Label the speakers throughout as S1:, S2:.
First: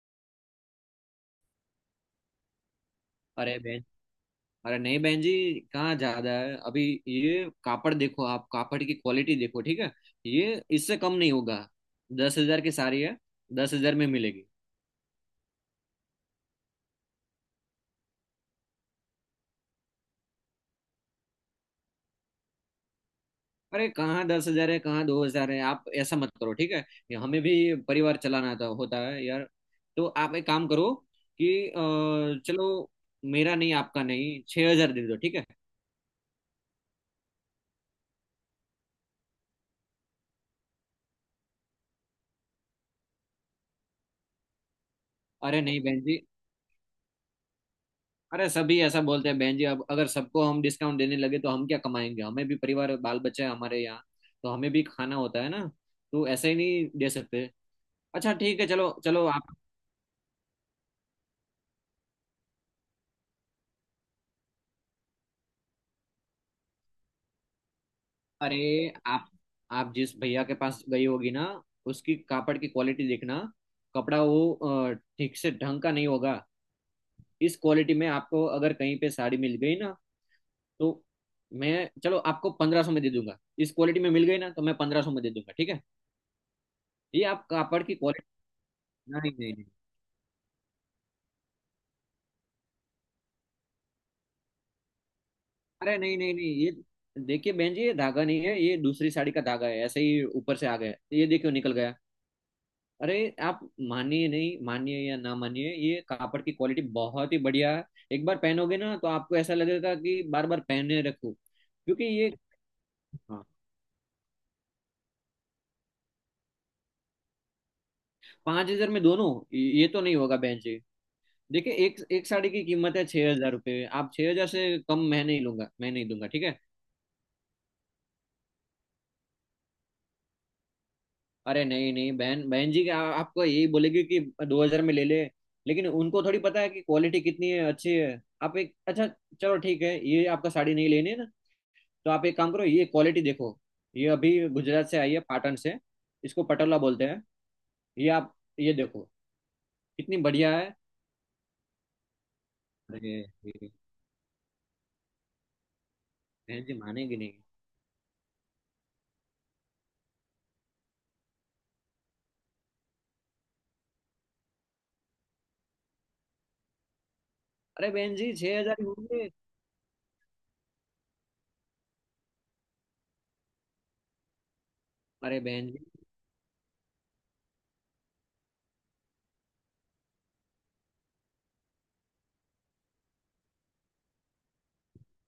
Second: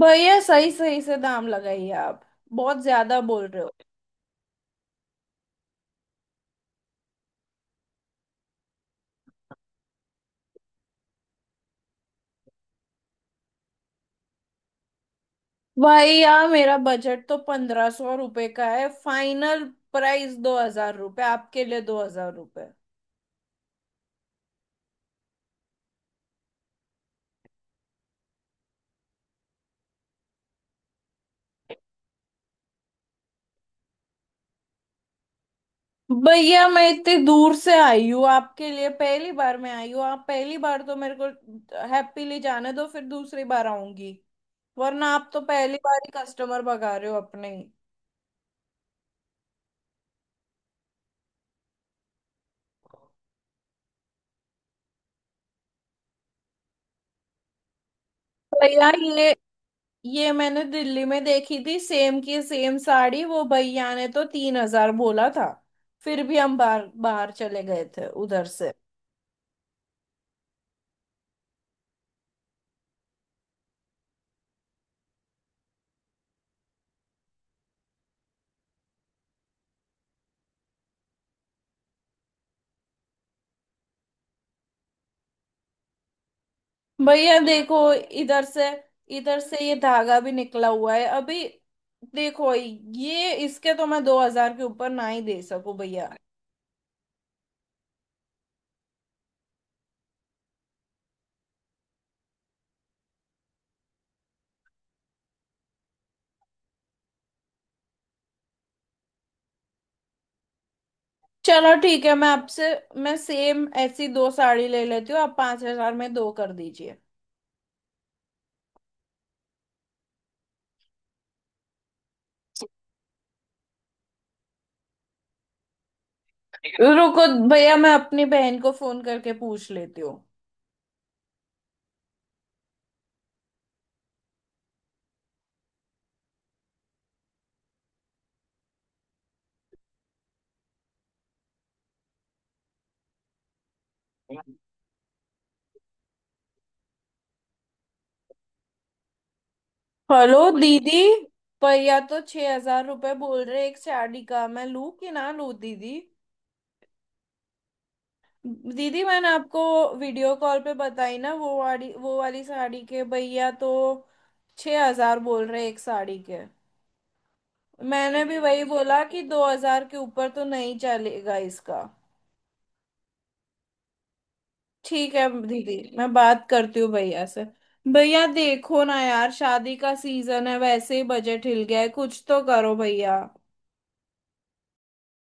S1: भैया, सही सही से दाम लगाइए। आप बहुत ज्यादा बोल
S2: अरे
S1: रहे हो।
S2: बहन। अरे नहीं, बहन जी। कहाँ ज्यादा है अभी? ये कापड़ देखो, आप कापड़ की क्वालिटी देखो, ठीक है। ये इससे कम नहीं होगा। 10,000 की साड़ी है, 10,000 में मिलेगी।
S1: भैया, मेरा बजट तो 1500 रुपये का है। फाइनल प्राइस 2000 रुपये, आपके लिए 2000 रुपये।
S2: अरे कहाँ 10,000 है, कहाँ 2,000 है! आप ऐसा मत करो, ठीक है। ये हमें भी परिवार चलाना था, होता है यार। तो आप एक काम करो कि चलो, मेरा नहीं आपका नहीं, 6,000 दे दो, ठीक है।
S1: भैया, मैं इतनी दूर से आई हूँ। आपके लिए पहली बार मैं आई हूँ, आप पहली बार तो मेरे को हैप्पीली जाने दो, फिर दूसरी बार आऊंगी। वरना आप तो
S2: अरे
S1: पहली
S2: नहीं
S1: बार
S2: बहन
S1: ही
S2: जी,
S1: कस्टमर भगा रहे हो, अपने ही।
S2: अरे सभी ऐसा बोलते हैं बहन जी, अब अगर सबको हम डिस्काउंट देने लगे तो हम क्या कमाएंगे? हमें भी परिवार, बाल बच्चे हैं हमारे यहाँ। तो हमें भी खाना होता है ना। तो ऐसे ही नहीं दे सकते। अच्छा ठीक है,
S1: भैया
S2: चलो
S1: ये
S2: चलो आप।
S1: ये मैंने दिल्ली में देखी थी, सेम की सेम साड़ी, वो भैया ने तो 3000 बोला था। फिर भी हम बाहर बाहर चले गए थे उधर से।
S2: अरे आप आप जिस भैया के पास गई होगी ना, उसकी कापड़ की क्वालिटी देखना। कपड़ा वो ठीक से ढंग का नहीं होगा। इस क्वालिटी में आपको अगर कहीं पे साड़ी मिल गई ना, तो मैं, चलो, आपको 1,500 में दे दूंगा। इस क्वालिटी में मिल गई ना तो मैं 1,500 में दे दूंगा, ठीक है। ये
S1: भैया
S2: आप
S1: देखो,
S2: कापड़ की
S1: इधर
S2: क्वालिटी।
S1: से, इधर
S2: नहीं
S1: से
S2: नहीं।
S1: ये धागा भी निकला हुआ है अभी। देखो, ये इसके तो मैं 2000 के ऊपर ना ही दे सकूं
S2: अरे
S1: भैया।
S2: नहीं नहीं नहीं, ये देखिए बहन जी, ये धागा नहीं है, ये दूसरी साड़ी का धागा है, ऐसे ही ऊपर से आ गया, ये देखियो निकल गया। अरे आप मानिए, नहीं मानिए या ना मानिए, ये कापड़ की क्वालिटी बहुत ही बढ़िया है। एक बार पहनोगे ना तो आपको ऐसा लगेगा कि बार बार पहने रखो,
S1: चलो ठीक
S2: क्योंकि
S1: है,
S2: ये।
S1: मैं
S2: हाँ,
S1: सेम ऐसी दो साड़ी ले लेती हूँ, आप 5000 में दो कर दीजिए।
S2: 5,000 में दोनों? ये तो नहीं होगा बहन जी। देखिए, एक एक साड़ी की कीमत है 6,000 रुपये। आप 6,000 से कम मैं नहीं लूंगा, मैं नहीं दूंगा, ठीक है।
S1: रुको भैया, मैं अपनी बहन को फोन करके पूछ लेती हूँ।
S2: अरे नहीं नहीं, बहन बहन जी, क्या आपको यही बोलेगी कि 2,000 में ले ले? लेकिन उनको थोड़ी पता है कि क्वालिटी कितनी है अच्छी है। आप एक अच्छा, चलो ठीक है, ये आपका साड़ी नहीं लेनी है ना? तो आप एक काम करो, ये क्वालिटी देखो। ये अभी गुजरात से आई है, पाटन से। इसको पटोला बोलते हैं। ये आप, ये देखो, कितनी
S1: हेलो
S2: बढ़िया है।
S1: दीदी, भैया तो 6000 रुपये
S2: अरे
S1: बोल रहे
S2: ये
S1: एक साड़ी का। मैं लूं कि ना लूं दीदी?
S2: बहन जी मानेगी नहीं।
S1: दीदी, मैंने आपको वीडियो कॉल पे बताई ना, वो वाली साड़ी के भैया तो छह हजार बोल रहे एक साड़ी के।
S2: अरे बहन
S1: मैंने
S2: जी
S1: भी
S2: छह
S1: वही
S2: हजार ही
S1: बोला कि
S2: होंगे।
S1: 2000 के ऊपर तो नहीं चलेगा इसका। ठीक है
S2: अरे बहन,
S1: दीदी, मैं बात करती हूँ भैया से। भैया देखो ना यार, शादी का सीजन है, वैसे ही बजट हिल गया है, कुछ तो करो भैया।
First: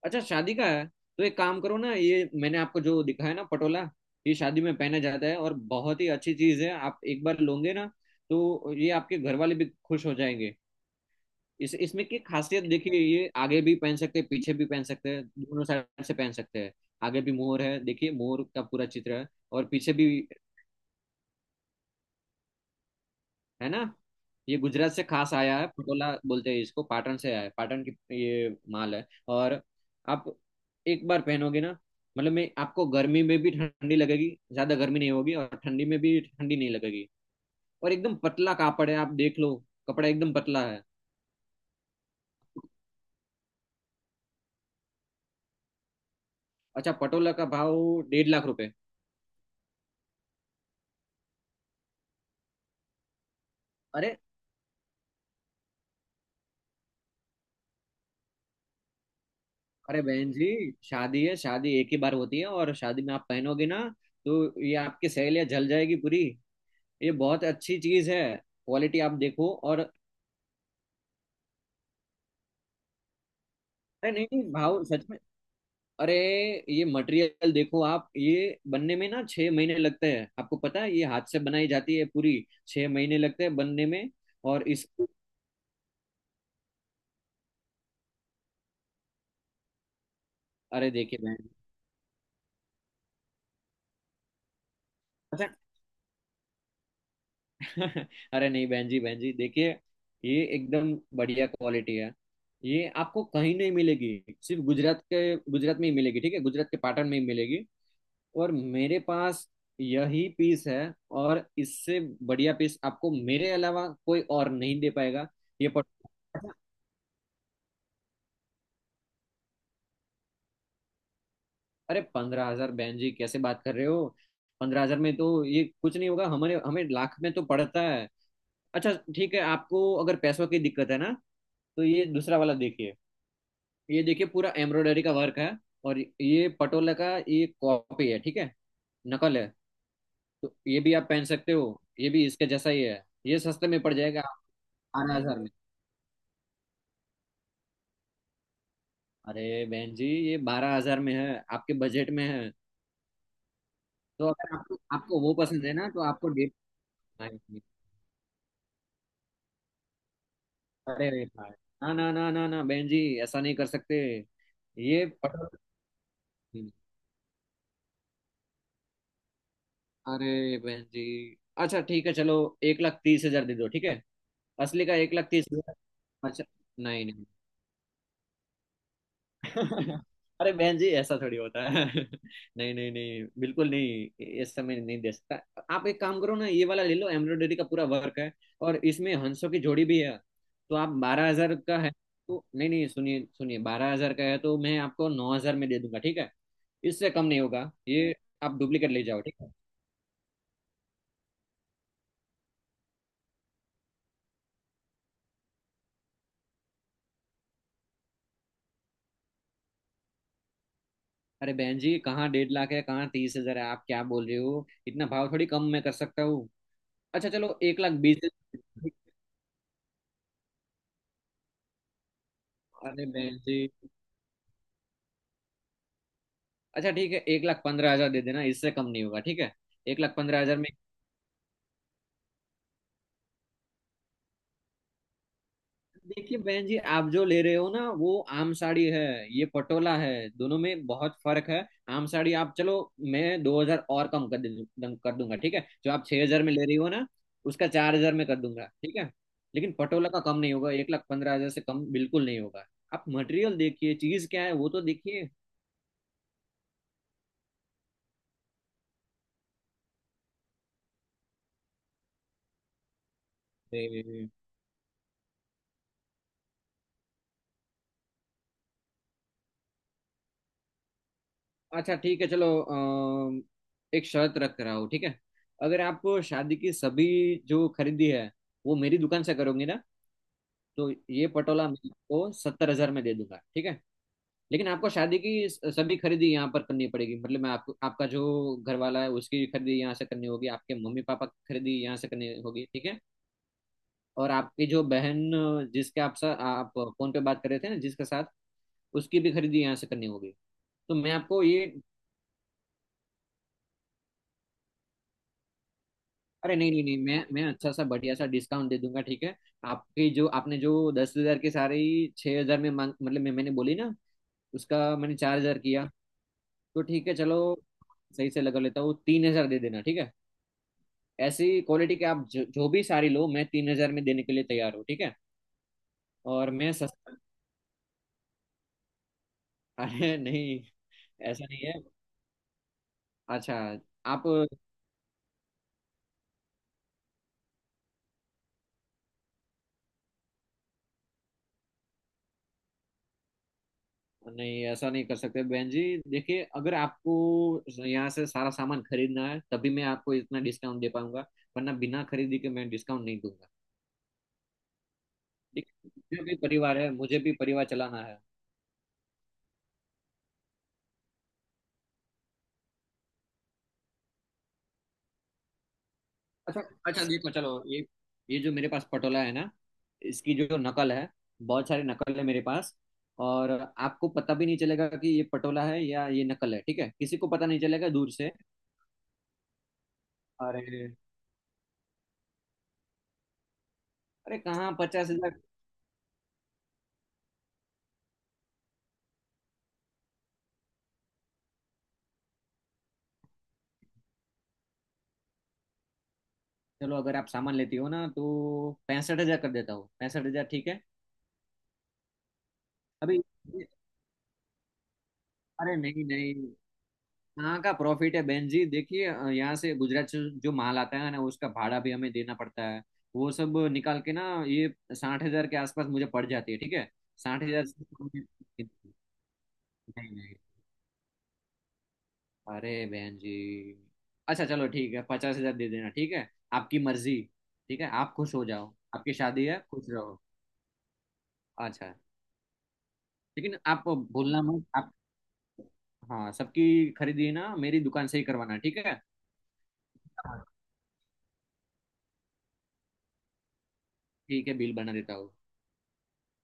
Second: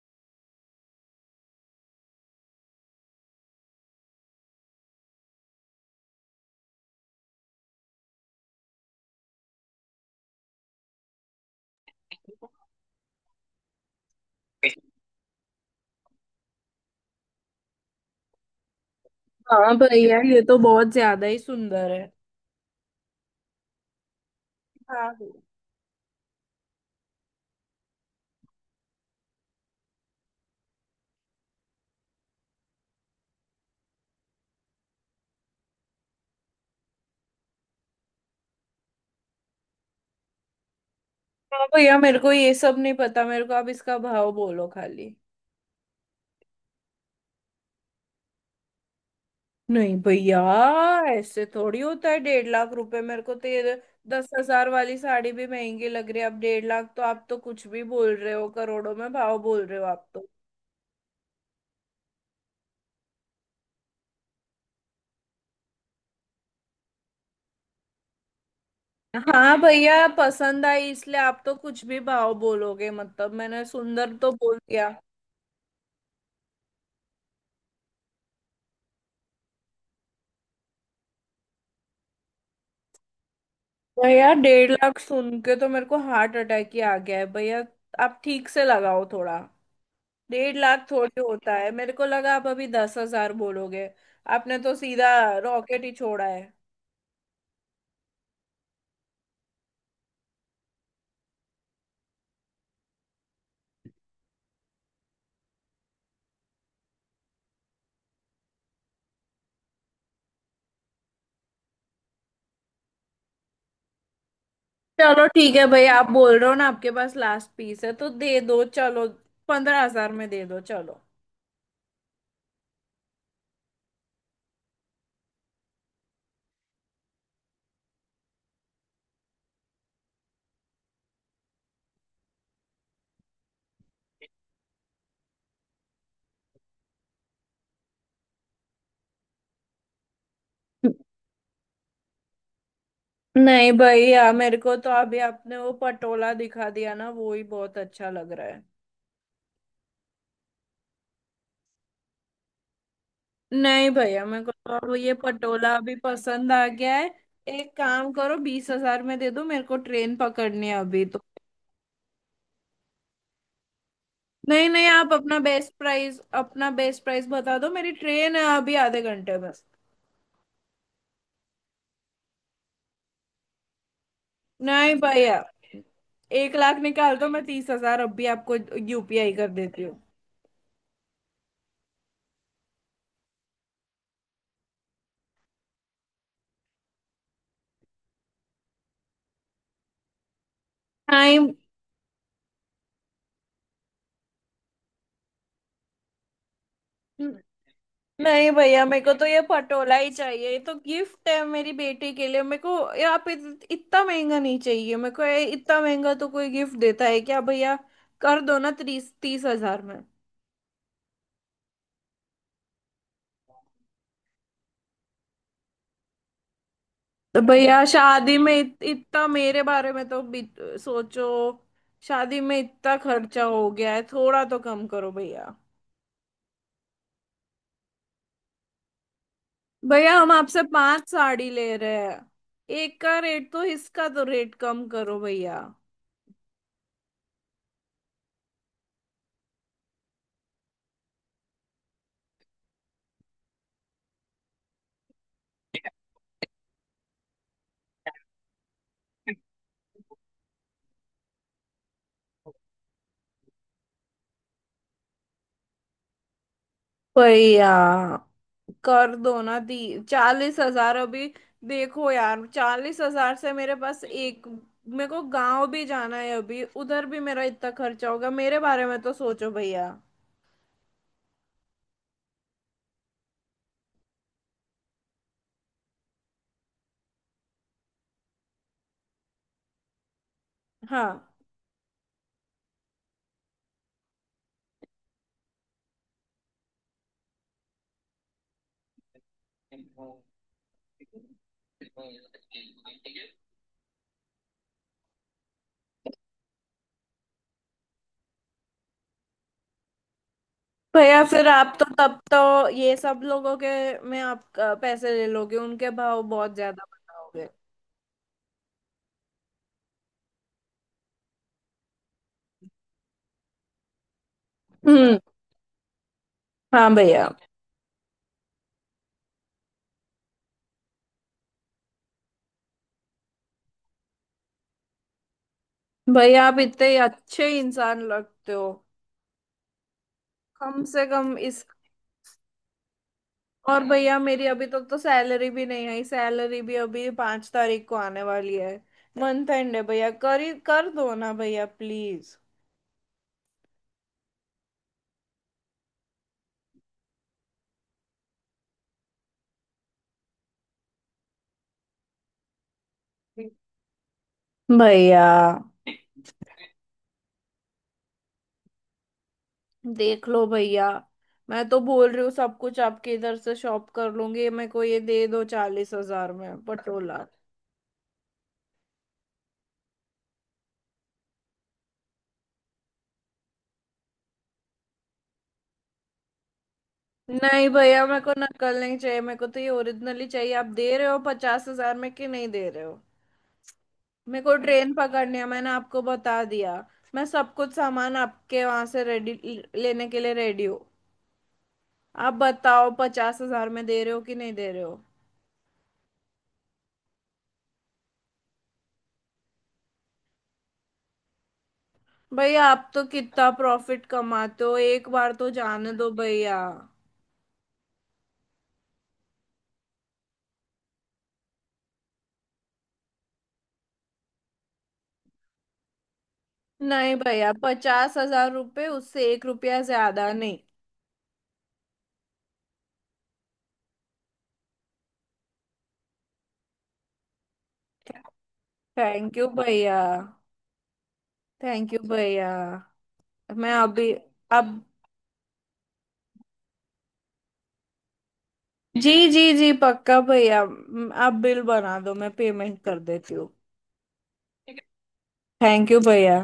S2: अच्छा शादी का है, तो एक काम करो ना, ये मैंने आपको जो दिखाया ना पटोला, ये शादी में पहना जाता है और बहुत ही अच्छी चीज है। आप एक बार लोगे ना तो ये आपके घर वाले भी खुश हो जाएंगे। इस इसमें की खासियत देखिए, ये आगे भी पहन सकते हैं, पीछे भी पहन सकते हैं, दोनों साइड से पहन सकते हैं। आगे भी मोर है, देखिए मोर का पूरा चित्र है, और
S1: हाँ
S2: पीछे भी।
S1: भैया, ये तो बहुत ज्यादा ही सुंदर है।
S2: है ना? ये गुजरात से
S1: हाँ
S2: खास
S1: भैया।
S2: आया है, पटोला बोलते हैं इसको, पाटन से आया है, पाटन की ये माल है। और आप एक बार पहनोगे ना, मतलब मैं आपको, गर्मी में भी ठंडी लगेगी, ज्यादा गर्मी नहीं होगी और ठंडी में भी ठंडी नहीं लगेगी, और एकदम पतला कापड़ है, आप देख लो। कपड़ा एकदम पतला है।
S1: हाँ भैया, मेरे को ये सब नहीं पता, मेरे को आप इसका भाव बोलो खाली।
S2: अच्छा, पटोला का भाव 1,50,000 रुपए।
S1: नहीं भैया, ऐसे थोड़ी होता है डेढ़ लाख रुपए। मेरे को तो ये
S2: अरे,
S1: 10,000 वाली साड़ी भी महंगी लग रही है, अब डेढ़ लाख तो आप तो कुछ भी बोल रहे हो, करोड़ों में भाव बोल रहे हो
S2: अरे
S1: आप तो।
S2: बहन जी, शादी है, शादी एक ही बार होती है, और शादी में आप पहनोगे ना तो ये आपकी सहेलियां जल जाएगी पूरी। ये बहुत अच्छी चीज है, क्वालिटी आप देखो।
S1: हाँ
S2: और अरे
S1: भैया, पसंद आई इसलिए आप तो कुछ भी भाव बोलोगे, मतलब मैंने
S2: नहीं
S1: सुंदर तो
S2: नहीं,
S1: बोल
S2: भाव
S1: दिया।
S2: सच में। अरे ये मटेरियल देखो आप, ये बनने में ना 6 महीने लगते हैं, आपको पता है, ये हाथ से बनाई जाती है पूरी। 6 महीने लगते हैं बनने में।
S1: भैया,
S2: और
S1: डेढ़
S2: इस,
S1: लाख सुन के तो मेरे को हार्ट अटैक ही आ गया है भैया। आप ठीक से लगाओ थोड़ा। डेढ़ लाख
S2: अरे देखिए
S1: थोड़ी
S2: बहन जी,
S1: होता है, मेरे को लगा आप अभी 10,000 बोलोगे। आपने तो सीधा
S2: अच्छा।
S1: रॉकेट ही छोड़ा है।
S2: अरे नहीं बहन जी, बहन जी देखिए, ये एकदम बढ़िया क्वालिटी है, ये आपको कहीं नहीं मिलेगी, सिर्फ गुजरात के, गुजरात में ही मिलेगी, ठीक है, गुजरात के पाटन में ही मिलेगी। और मेरे पास यही पीस है, और इससे बढ़िया पीस आपको मेरे अलावा कोई और नहीं दे
S1: चलो
S2: पाएगा।
S1: ठीक है
S2: ये पट,
S1: भैया, आप बोल रहे हो ना आपके पास लास्ट पीस है तो दे दो चलो, 15,000 में दे दो चलो।
S2: अरे 15,000, बहन जी कैसे बात कर रहे हो? 15,000 में तो ये कुछ नहीं होगा, हमारे हमें लाख में तो पड़ता है। अच्छा ठीक है, आपको अगर पैसों की दिक्कत है ना, तो ये दूसरा वाला देखिए। ये देखिए, पूरा एम्ब्रॉयडरी का वर्क है, और ये पटोला का ये कॉपी है, ठीक है, नकल है। तो ये भी आप पहन सकते हो, ये भी इसके जैसा ही है, ये सस्ते
S1: नहीं
S2: में पड़ जाएगा।
S1: भैया, मेरे को तो
S2: बारह
S1: अभी
S2: हजार में?
S1: आपने वो पटोला दिखा दिया ना, वो ही बहुत अच्छा लग रहा है।
S2: अरे बहन जी, ये 12,000 में है, आपके बजट में है।
S1: नहीं भैया,
S2: तो
S1: मेरे को
S2: अगर
S1: तो
S2: आपको,
S1: अब ये
S2: आपको वो पसंद है
S1: पटोला
S2: ना,
S1: अभी
S2: तो आपको डेढ़,
S1: पसंद आ गया है। एक काम करो, 20,000 में दे दो, मेरे को ट्रेन पकड़नी है अभी तो।
S2: अरे भाई, ना ना ना ना ना, बहन जी, ऐसा नहीं कर सकते।
S1: नहीं नहीं,
S2: ये
S1: आप अपना
S2: पटल।
S1: बेस्ट प्राइस, अपना बेस्ट प्राइस बता दो, मेरी ट्रेन है अभी आधे घंटे में।
S2: अरे बहन जी, अच्छा ठीक है चलो, 1,30,000 दे दो, ठीक है, असली
S1: नहीं
S2: का एक लाख
S1: भैया,
S2: तीस हजार अच्छा।
S1: 1 लाख
S2: नहीं
S1: निकाल
S2: नहीं।
S1: दो, मैं 30,000 अभी आपको यूपीआई कर देती हूँ।
S2: अरे बहन जी ऐसा थोड़ी होता है। नहीं नहीं नहीं, बिल्कुल नहीं, ये समय नहीं दे सकता। आप एक काम करो ना, ये वाला ले लो, एम्ब्रॉयडरी का पूरा वर्क है, और इसमें हंसों की जोड़ी भी है। तो आप, बारह
S1: नहीं
S2: हजार का है, तो नहीं नहीं, सुनिए सुनिए, 12,000 का है तो मैं आपको 9,000 में दे दूंगा, ठीक है। इससे कम नहीं होगा ये।
S1: नहीं
S2: आप
S1: भैया,
S2: डुप्लीकेट ले
S1: मेरे को
S2: जाओ,
S1: तो
S2: ठीक
S1: ये
S2: है।
S1: पटोला ही चाहिए। ये तो गिफ्ट है मेरी बेटी के लिए। मेरे को ये आप इतना महंगा नहीं चाहिए, मेरे को ये इतना महंगा तो कोई गिफ्ट देता है क्या भैया? कर दो ना, तीस तीस हजार में।
S2: अरे बहन जी कहाँ 1,50,000 है, कहाँ 30,000 है! आप क्या बोल रहे हो, इतना भाव थोड़ी कम मैं कर सकता हूँ? अच्छा
S1: तो
S2: चलो, एक
S1: भैया,
S2: लाख बीस
S1: शादी में इतना, मेरे बारे में तो सोचो। शादी में इतना
S2: अरे बहन
S1: खर्चा
S2: जी,
S1: हो गया है, थोड़ा तो कम करो भैया।
S2: अच्छा ठीक है, 1,15,000 दे देना, इससे कम नहीं होगा, ठीक है। एक
S1: भैया,
S2: लाख
S1: हम
S2: पंद्रह हजार
S1: आपसे
S2: में।
S1: पांच साड़ी ले रहे हैं, एक का रेट, तो इसका तो रेट कम करो भैया।
S2: देखिए बहन जी, आप जो ले रहे हो ना, वो आम साड़ी है, ये पटोला है, दोनों में बहुत फर्क है। आम साड़ी आप चलो, मैं 2,000 और कम कर दूंगा, ठीक है। जो आप 6,000 में ले रही हो ना, उसका 4,000 में कर दूंगा, ठीक है। लेकिन पटोला का कम नहीं होगा, 1,15,000 से कम बिल्कुल नहीं होगा। आप मटेरियल देखिए, चीज क्या है वो तो देखिए।
S1: वही यार, कर दो ना दी, 40,000 अभी। देखो यार, 40,000 से मेरे पास एक, मेरे को गांव भी जाना है अभी, उधर भी मेरा इतना खर्चा होगा, मेरे बारे में तो सोचो भैया।
S2: अच्छा ठीक है, चलो एक शर्त रख रहा हूँ, ठीक है। अगर आप शादी की सभी जो खरीदी है, वो मेरी दुकान से करोगे ना, तो
S1: हाँ
S2: ये पटोला मैं आपको 70,000 में दे दूंगा, ठीक है। लेकिन आपको शादी की सभी खरीदी यहाँ पर करनी पड़ेगी, मतलब मैं आपको, आपका जो घर वाला है उसकी खरीदी यहाँ से करनी होगी, आपके मम्मी पापा की खरीदी यहाँ से करनी होगी, ठीक है। और आपकी जो बहन, जिसके आप आप फोन पे बात कर रहे थे ना जिसके साथ, उसकी भी खरीदी यहाँ से करनी होगी। तो मैं
S1: भैया,
S2: आपको
S1: फिर
S2: ये,
S1: आप तो, तब तो ये सब लोगों के में आप पैसे ले लोगे, उनके भाव बहुत
S2: अरे नहीं नहीं
S1: ज्यादा
S2: नहीं, मैं
S1: बताओगे।
S2: अच्छा सा बढ़िया सा डिस्काउंट दे दूंगा, ठीक है। आपकी जो, आपने जो 10,000 के सारे ही 6,000 में मांग, मतलब मैं मैंने बोली ना, उसका मैंने
S1: हम्म।
S2: 4,000 किया, तो
S1: हाँ
S2: ठीक है
S1: भैया।
S2: चलो, सही से लगा लेता हूँ, 3,000 दे देना, ठीक है। ऐसी क्वालिटी के आप जो भी सारी लो, मैं 3,000 में देने के लिए तैयार हूँ, ठीक है।
S1: भैया,
S2: और
S1: आप
S2: मैं
S1: इतने
S2: सस्ता।
S1: अच्छे इंसान लगते हो।
S2: अरे नहीं,
S1: कम से कम
S2: ऐसा
S1: इस।
S2: नहीं है। अच्छा,
S1: और भैया,
S2: आप,
S1: मेरी अभी तक तो सैलरी भी नहीं आई, सैलरी भी अभी 5 तारीख को आने वाली है। मंथ एंड है भैया, कर ही कर दो ना भैया प्लीज।
S2: नहीं ऐसा नहीं कर सकते बहन जी। देखिए, अगर आपको यहाँ से सारा सामान खरीदना है, तभी मैं आपको इतना डिस्काउंट दे पाऊंगा, वरना बिना खरीदी के मैं डिस्काउंट नहीं दूंगा।
S1: भैया,
S2: ठीक है? मुझे भी परिवार है, मुझे भी परिवार चलाना है।
S1: देख लो भैया। मैं तो बोल रही हूँ सब कुछ आपके इधर से शॉप कर लूंगी, मेरे को ये दे दो 40,000
S2: अच्छा,
S1: में
S2: अच्छा
S1: पटोला।
S2: देखो, चलो ये जो मेरे पास पटोला है ना, इसकी जो नकल है, बहुत सारी नकल है मेरे पास। और आपको पता भी नहीं चलेगा कि ये पटोला है या ये नकल है, ठीक है, किसी को पता नहीं
S1: नहीं
S2: चलेगा
S1: भैया,
S2: दूर
S1: मेरे
S2: से।
S1: को नकल नहीं चाहिए, मेरे को तो ये ओरिजिनली चाहिए। आप
S2: अरे,
S1: दे रहे हो 50,000 में कि नहीं दे रहे हो?
S2: अरे
S1: मेरे को
S2: कहाँ
S1: ट्रेन
S2: पचास
S1: पकड़नी
S2: हजार
S1: है मैंने आपको बता दिया। मैं सब कुछ सामान आपके वहां से रेडी, लेने के लिए रेडी हूँ। आप बताओ 50,000 में दे रहे हो कि नहीं दे रहे हो?
S2: चलो, अगर आप सामान लेती हो ना, तो 65,000 कर देता हूँ, 65,000, ठीक है।
S1: भैया, आप तो
S2: अभी,
S1: कितना प्रॉफिट कमाते हो? एक बार तो
S2: अरे
S1: जाने
S2: नहीं
S1: दो
S2: नहीं,
S1: भैया।
S2: कहाँ का प्रॉफिट है बहन जी, देखिए यहाँ से गुजरात से जो माल आता है ना, उसका भाड़ा भी हमें देना पड़ता है, वो सब निकाल के ना, ये 60,000 के आसपास मुझे पड़ जाती है, ठीक है।
S1: नहीं
S2: साठ
S1: भैया,
S2: हजार से कम
S1: पचास
S2: नहीं।
S1: हजार रुपये उससे 1 रुपया
S2: नहीं
S1: ज्यादा
S2: नहीं।
S1: नहीं।
S2: अरे बहन जी, अच्छा चलो ठीक है, 50,000 दे देना, ठीक है। आपकी मर्जी, ठीक है, आप खुश हो जाओ, आपकी
S1: थैंक
S2: शादी
S1: यू
S2: है, खुश
S1: भैया।
S2: रहो।
S1: थैंक
S2: अच्छा,
S1: यू भैया।
S2: लेकिन
S1: मैं
S2: आप
S1: अभी,
S2: भूलना
S1: अब,
S2: मत। हाँ, सबकी खरीदी ना मेरी दुकान से ही करवाना, ठीक है।
S1: जी जी जी पक्का भैया, आप बिल बना दो, मैं पेमेंट कर देती हूँ।
S2: ठीक है, बिल बना देता हूँ।
S1: थैंक यू भैया।